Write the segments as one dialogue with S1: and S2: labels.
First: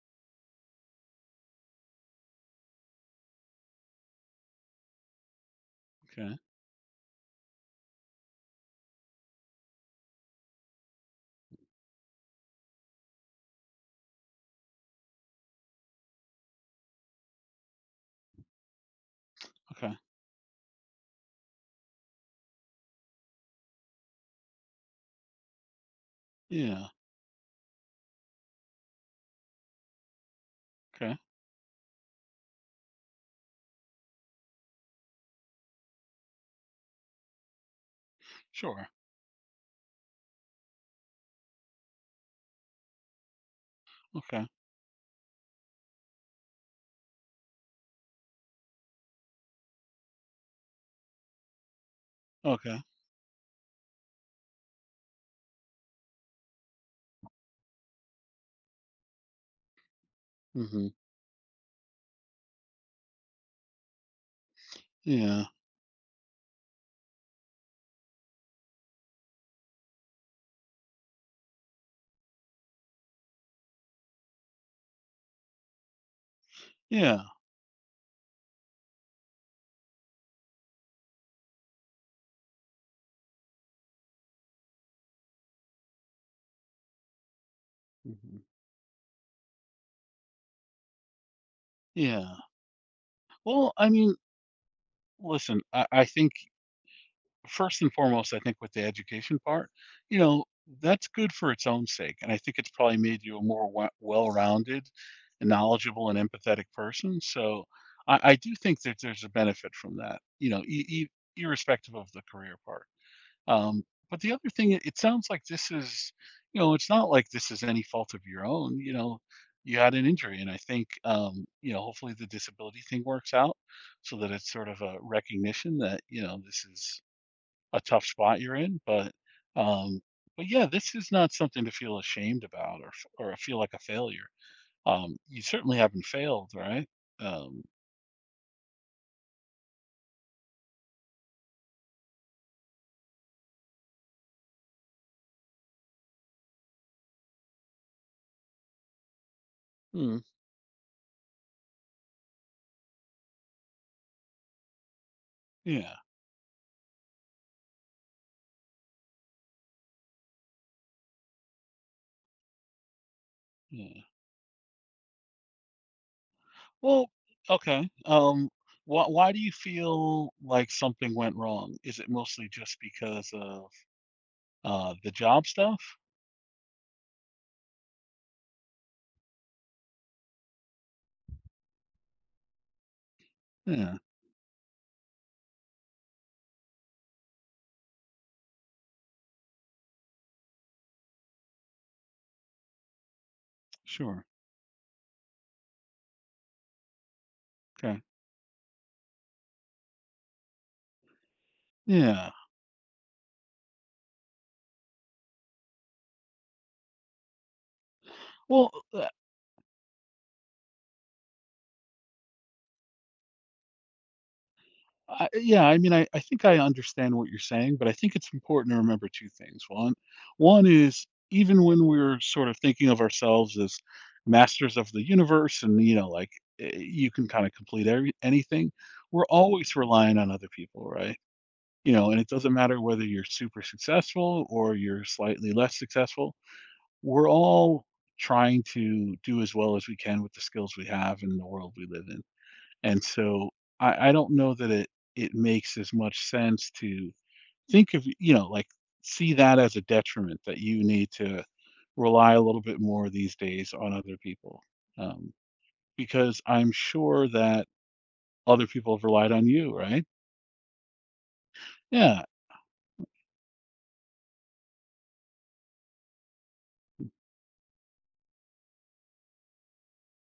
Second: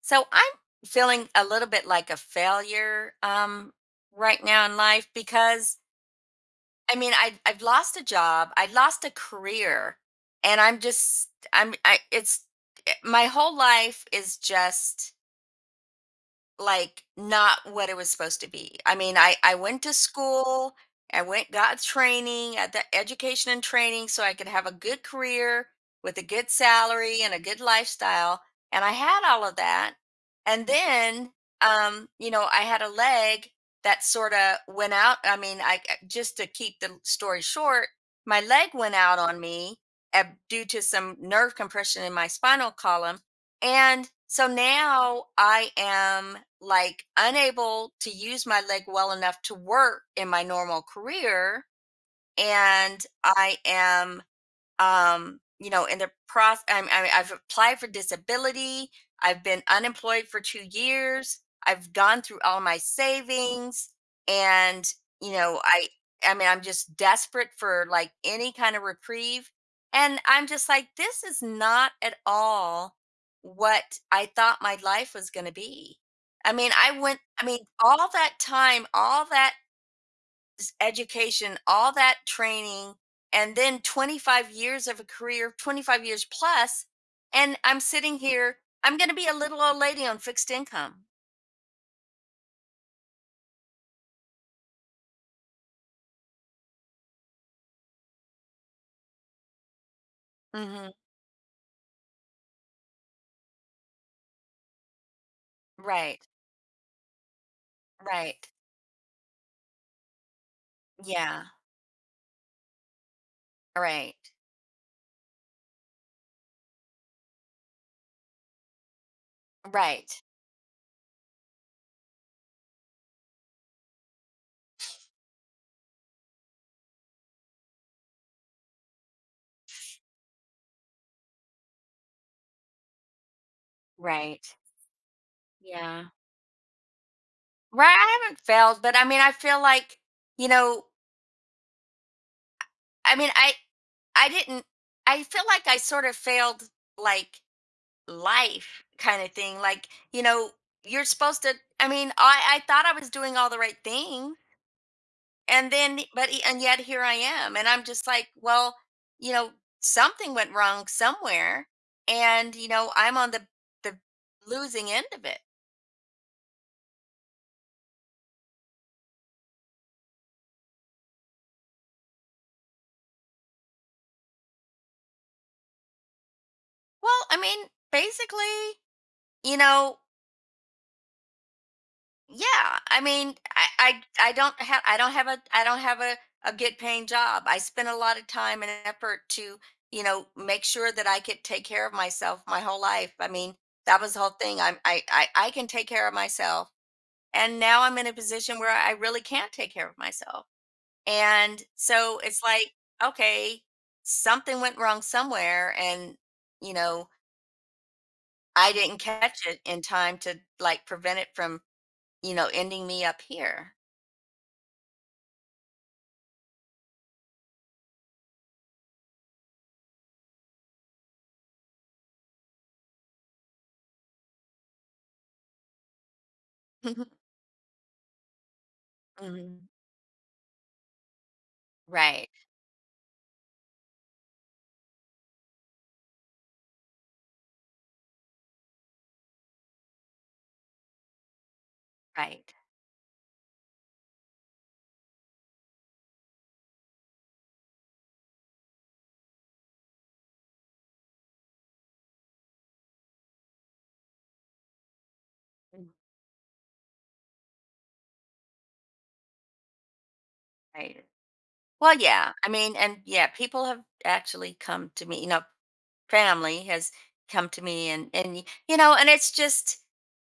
S1: So I'm feeling a little bit like a failure right now in life because
S2: Okay,
S1: I mean I've lost a job, I lost a career, and I'm just I'm I it's my whole life is just like, not what it was supposed to be. I mean, I went to
S2: okay.
S1: school, I went got training, at the education and training so I could have a good career with a good
S2: Yeah,
S1: salary and a good lifestyle, and I had all of that. And
S2: okay.
S1: then, I had a leg that sorta went out. I mean, I just to keep the story short, my leg
S2: Sure.
S1: went out on me, due to some nerve compression in my spinal column, and so
S2: Okay.
S1: now I am like unable to use my leg well enough to work in my normal career.
S2: Okay.
S1: And I am in the process. I've applied for disability. I've been unemployed for two
S2: Mhm.
S1: years I've gone through all my savings. And you
S2: Yeah.
S1: know i I mean I'm just desperate for like any kind of reprieve. And I'm just like, this is not at all what I thought my life was going to be. I mean,
S2: Yeah.
S1: all that time, all that education, all that training, and then 25 years of a career, 25 years plus, and I'm sitting
S2: Mhm.
S1: here. I'm going to be a little old lady on fixed income.
S2: Yeah. Well, I mean, listen, I think first and foremost, I think with the education part, you know,
S1: Hmm.
S2: that's good for its own sake, and I think it's probably made you a more we well-rounded and knowledgeable
S1: Right,
S2: and empathetic person, so I
S1: right.
S2: do think that there's a benefit from that, you know, I
S1: Yeah,
S2: irrespective of the career part. Um,
S1: right,
S2: but the other thing, it sounds like this is, you know, it's not like this is any fault of your own. You know, you had an
S1: right,
S2: injury, and I think, you know, hopefully the disability thing works out so that it's sort of a recognition that, you know, this is a tough spot you're in. Um, but yeah, this is not something to feel ashamed about or feel like a failure.
S1: right.
S2: You certainly
S1: Yeah.
S2: haven't failed, right? Um,
S1: Right. I haven't failed, but I mean, I feel like, you know, I mean, I didn't, I feel like I sort of failed like life kind of thing. Like,
S2: Hmm.
S1: you're supposed to, I mean, I thought I was doing all the right thing. And
S2: Yeah,
S1: then, but, and yet here I am. And I'm just like, well, you know, something went wrong somewhere. And, I'm on the
S2: yeah.
S1: losing end of it.
S2: Well, okay. Why do you feel like something went wrong? Is it mostly just because of the job stuff?
S1: Well, I mean, basically, you know, yeah, I mean,
S2: Yeah,
S1: I don't have a good paying job. I spend a lot of time and effort to, make sure that I could take care of myself my whole life. I mean, that was the
S2: sure.
S1: whole thing. I'm I can take care of myself. And now I'm
S2: Okay.
S1: in a position where I really can't take care of myself. And so
S2: Yeah.
S1: it's like, okay, something went wrong somewhere and, you know,
S2: Well,
S1: I didn't
S2: uh,
S1: catch it in time to like prevent it from, ending me up here.
S2: yeah, I mean, I think I understand what you're saying, but I think it's important to remember two things. One is even when we're sort of thinking of ourselves as masters of the universe and, you know, like you can kind of complete anything, we're
S1: Mhm.
S2: always relying on other people, right? You know, and
S1: Right,
S2: it doesn't matter whether you're super successful or you're slightly less successful. We're all trying to do as well as we can with the skills we have in the world we live in.
S1: right,
S2: And so I don't know that it makes as much sense to think of, you know, like see that as a detriment that you need to rely a little bit more these days on other people. Um,
S1: mm,
S2: because I'm sure that other people have relied on you, right?
S1: right. Well,
S2: Yeah.
S1: yeah, I mean, and yeah, people have actually come to me, family has come to me, and it's just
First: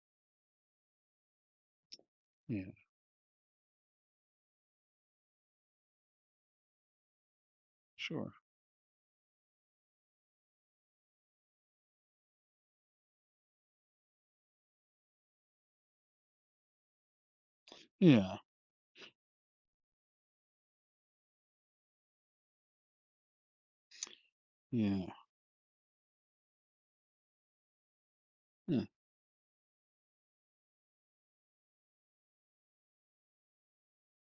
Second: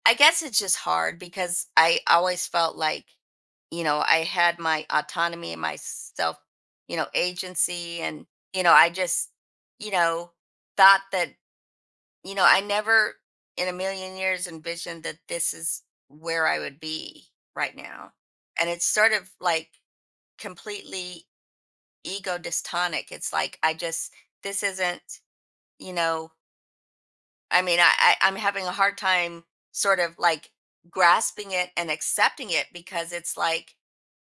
S1: I guess it's just hard because I always
S2: Yeah.
S1: felt like, I had my autonomy and my self, agency. And
S2: Sure.
S1: you know, I just, you know, thought that. I never in a million years envisioned that this is where I would be right now.
S2: Yeah.
S1: And it's sort of like completely ego dystonic. It's like I just this
S2: Yeah.
S1: isn't, you know, I'm having a hard time sort of like grasping it and accepting it because it's like,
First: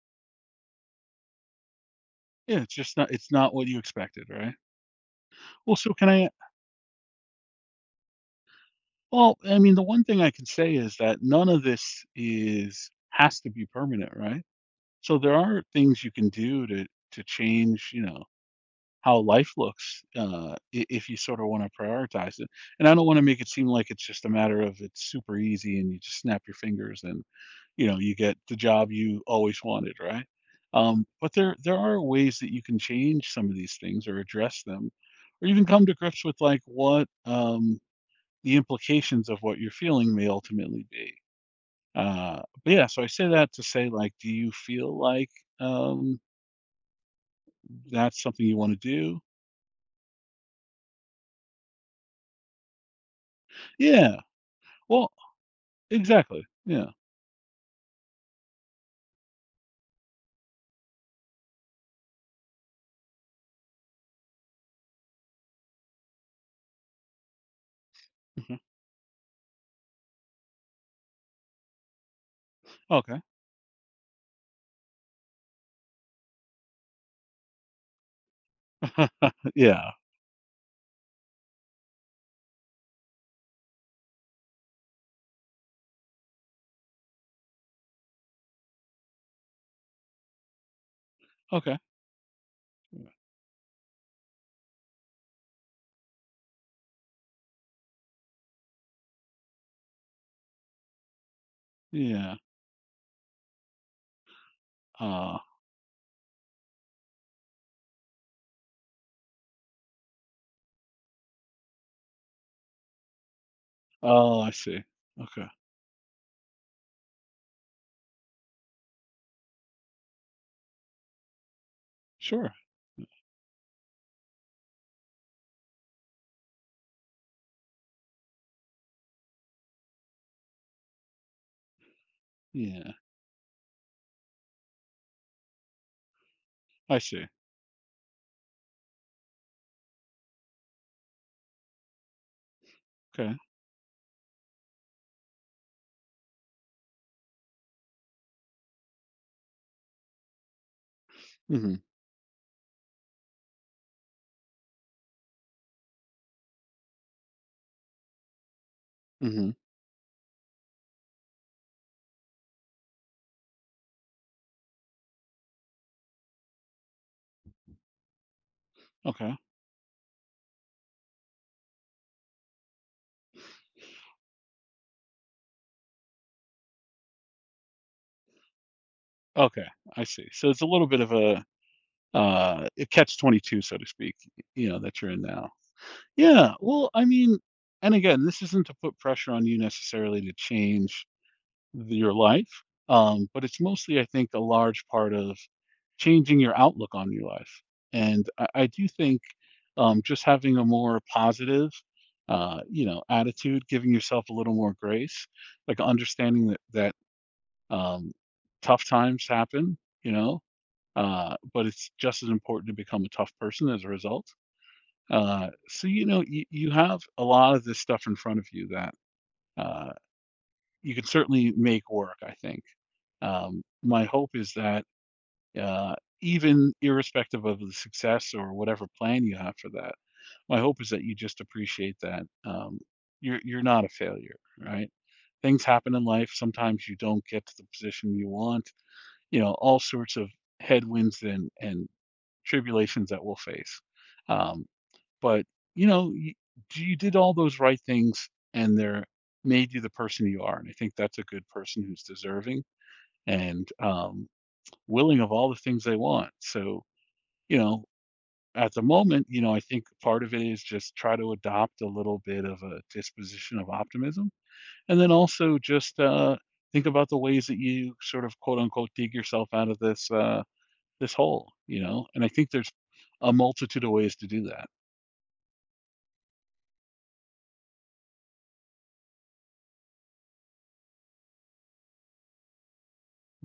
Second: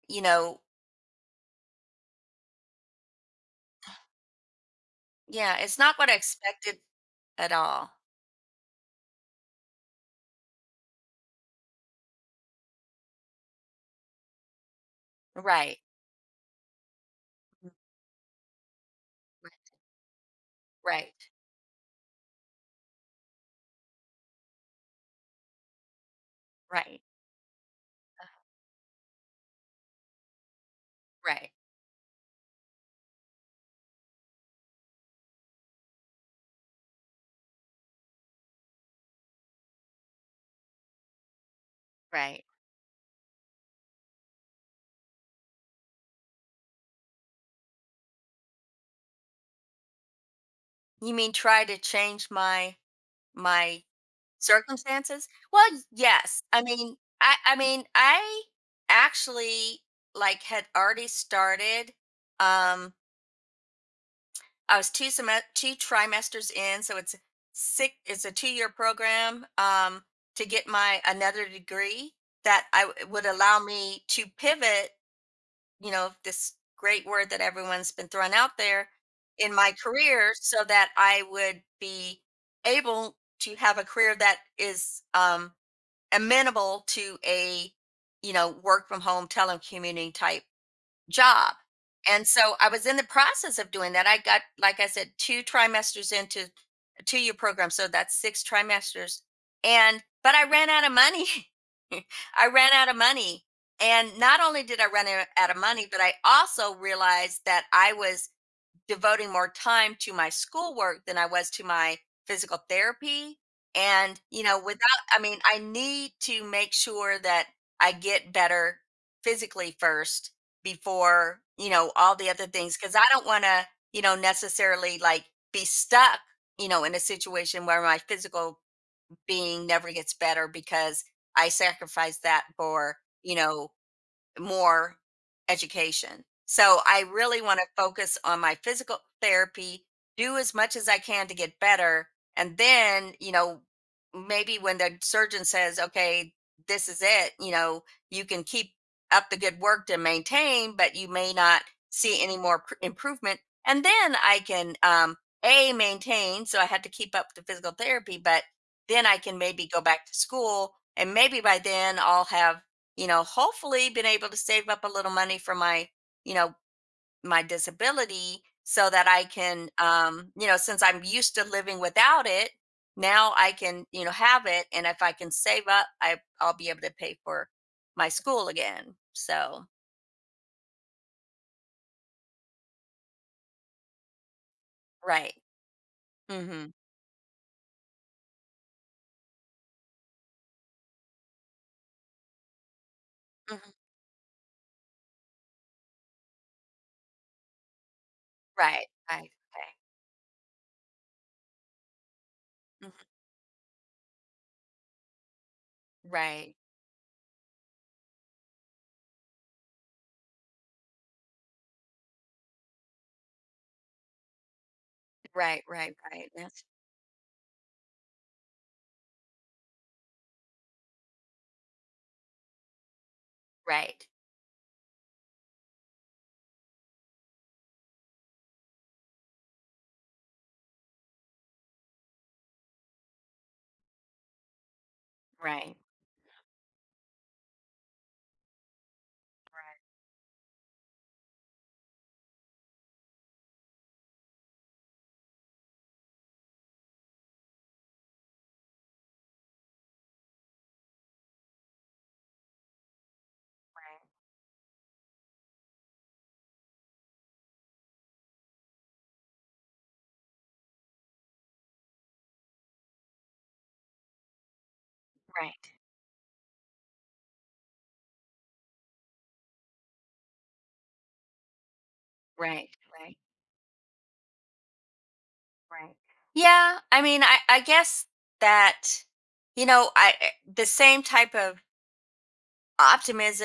S1: you know,
S2: Yeah, it's not what you expected, right?
S1: yeah,
S2: Well,
S1: it's
S2: so
S1: not
S2: can
S1: what I
S2: I
S1: expected at all.
S2: well, I mean, the one thing I can say is that none of this is has to be permanent, right? So there are
S1: Right.
S2: things you can do to
S1: Mhm.
S2: change, you know, how life
S1: Right.
S2: looks, if
S1: Right.
S2: you sort of want to prioritize it. And I don't want to make it seem like it's just a matter of it's super easy and you just snap your
S1: Right.
S2: fingers and, you know, you get the job you always wanted, right? But
S1: Right,
S2: there are ways that you can change some of these things or address them, or even come to grips with like what, the implications of what you're feeling may ultimately be.
S1: right.
S2: But yeah, so I say that to say like, do you feel like, um, that's something you want to do?
S1: You mean try to change my
S2: Yeah. Well,
S1: circumstances? Well, yes.
S2: exactly.
S1: I
S2: Yeah.
S1: mean, I actually like had already started. Um, I was 2 trimesters in, so it's six. It's a two
S2: Mhm.
S1: year program. To get my another degree that
S2: Okay.
S1: would allow me to pivot. You know, this great word that everyone's been throwing out there in my
S2: Yeah.
S1: career, so that I would be able to have a career that is amenable to a, work from home telecommuting type job.
S2: Okay.
S1: And so I was in the
S2: Yeah.
S1: process of doing that. I got, like I said, 2 trimesters into a 2-year program. So that's 6 trimesters. And, but I ran out of money.
S2: Yeah.
S1: I ran out of money. And not only did I run out
S2: Uh,
S1: out of money, but I also realized that I was devoting more time to my schoolwork than I was to my physical therapy. And,
S2: oh,
S1: you
S2: I
S1: know, without,
S2: see.
S1: I mean,
S2: Okay.
S1: I need to make sure that I get better physically first before, all the other
S2: Sure.
S1: things. Cause I don't want to, necessarily like be stuck, in a situation where my physical being never gets better because I sacrifice that
S2: Yeah.
S1: for, you know, more education. So
S2: I
S1: I
S2: see.
S1: really want to focus on my physical therapy, do as much as I can to get better. And then,
S2: Okay.
S1: maybe when the surgeon says, okay, this is it, you can keep up the good work to maintain, but you may not
S2: Mhm,
S1: see any more improvement. And then I can, A, maintain. So I had to keep up the physical therapy, but then I can
S2: mhm.
S1: maybe go back to school. And maybe by then I'll have hopefully been able to save up a little money for my, you know, my disability so that I
S2: Okay,
S1: can, since I'm used to living without it, now I can, have it. And if I can save up, I'll be able to pay for my school again. So,
S2: okay, I see. So it's a little bit of a catch-22, so to speak, y you know, that you're in
S1: right.
S2: now. Yeah,
S1: Mm-hmm.
S2: well, I mean, and again, this isn't to put pressure on you necessarily to change the your life, but it's
S1: Hmm.
S2: mostly, I think, a large part of changing your outlook on your life, and I
S1: Right.
S2: do think,
S1: Right. Okay.
S2: just having a more positive, you
S1: Mhm.
S2: know, attitude, giving yourself a little more grace, like understanding
S1: Right.
S2: that Um, tough times happen, you know, but it's just as important to become a tough person as a result.
S1: Right.
S2: So,
S1: Right.
S2: you know,
S1: Right. That's
S2: you have a lot of this stuff in front of you that, uh, you can certainly make work, I think. My
S1: right.
S2: hope is that, uh, even irrespective of the success or whatever plan you have for that, my hope is that you just appreciate that, you're not a failure, right? Things
S1: Right.
S2: happen in life. Sometimes you don't get to the position you want, you know, all
S1: Right.
S2: sorts of headwinds and tribulations that we'll face. Um, but you know, you did all those right things, and they're made you the person you are. And I think that's a good person who's deserving and, willing of all the things they want. So you know, at the moment, you know, I think part of it is just try to adopt a little bit of a disposition of optimism, and then also
S1: Right.
S2: just think about the ways that you sort of quote unquote dig yourself out of this. This hole, you know? And I
S1: Right.
S2: think
S1: Right.
S2: there's
S1: Right.
S2: a multitude of ways to do that.
S1: Right. Yeah, I mean, I guess that, the same type of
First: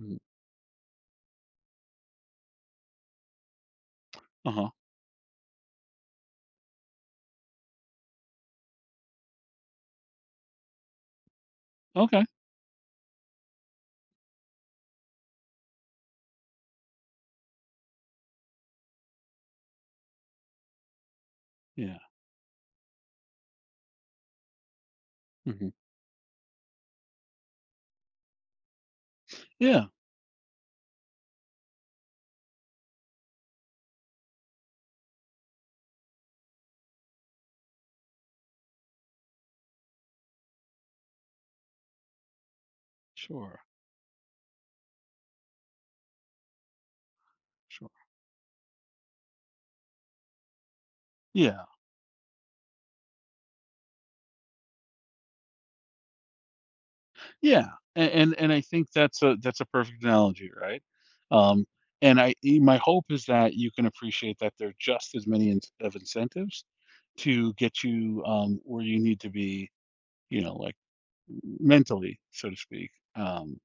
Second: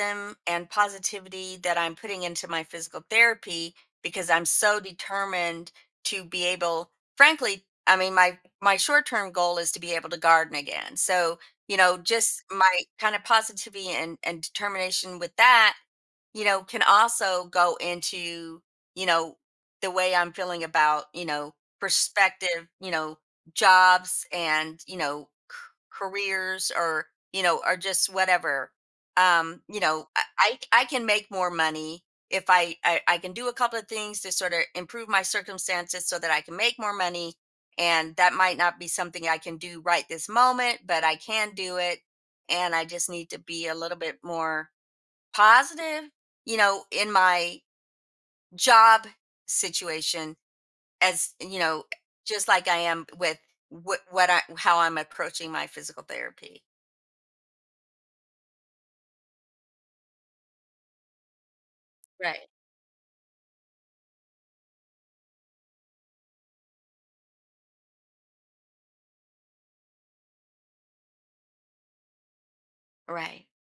S2: Mm.
S1: and positivity that I'm putting into my physical therapy because I'm
S2: Uh-huh.
S1: so determined to be able, frankly, I mean, my short-term goal is to be able to garden again. So,
S2: Okay.
S1: just my kind of positivity and determination with that can also go into, you know, the way I'm feeling about,
S2: Yeah.
S1: perspective, jobs and,
S2: Mhm.
S1: careers or, or just whatever.
S2: Yeah.
S1: I can make more money if I can do a couple of things to sort of improve my circumstances so that I can make more money. And that might not be something I can do right this moment, but I can do it. And I just need to
S2: Sure.
S1: be a little bit more positive, in my
S2: Sure.
S1: job situation as,
S2: Yeah.
S1: just like I am with how I'm approaching my physical therapy.
S2: Yeah. And I think that's a perfect analogy, right? Um, and I,
S1: Right.
S2: my hope is that you can appreciate that there are just as many of incentives to get you, where you need to be, you know, like mentally, so to speak.
S1: Right.
S2: Um,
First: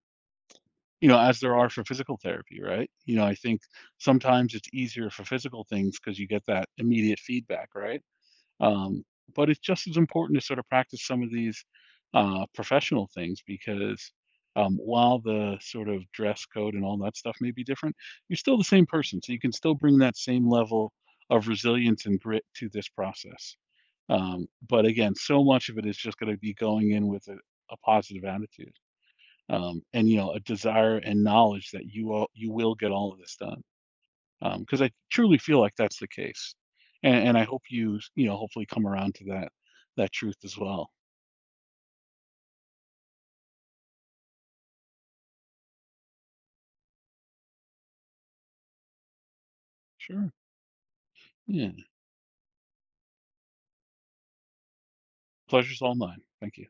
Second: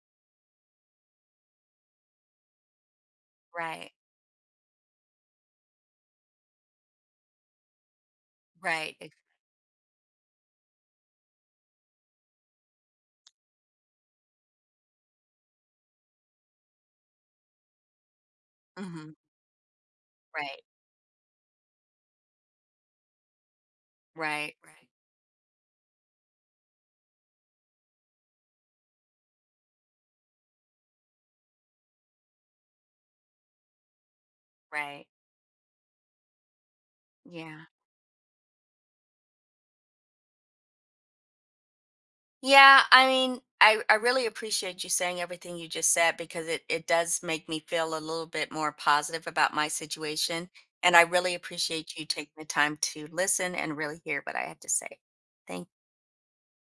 S2: you know, as there are for physical therapy, right? You know, I think
S1: Right.
S2: sometimes it's easier for physical things because you get that immediate feedback, right?
S1: Right.
S2: Um, but it's just as important to sort of practice some of these, professional things because, while the sort of dress code and all that stuff may be different, you're still the same
S1: Mhm.
S2: person. So you can still bring that same
S1: Right.
S2: level of resilience and grit to this process.
S1: Right.
S2: But
S1: Right.
S2: again, so much of it is just going to be going in with a positive attitude, and you know a desire and knowledge that you will get all of this done because I
S1: Right.
S2: truly feel like that's the case. And I hope
S1: Yeah.
S2: you you know hopefully come around to that truth as well.
S1: Yeah, I mean, I really appreciate you saying everything you just said because it does make me feel a little bit more positive about my
S2: Sure.
S1: situation. And I really
S2: Yeah.
S1: appreciate you taking the time to listen and really hear what I have to say. Thank
S2: Pleasure's all mine, thank you.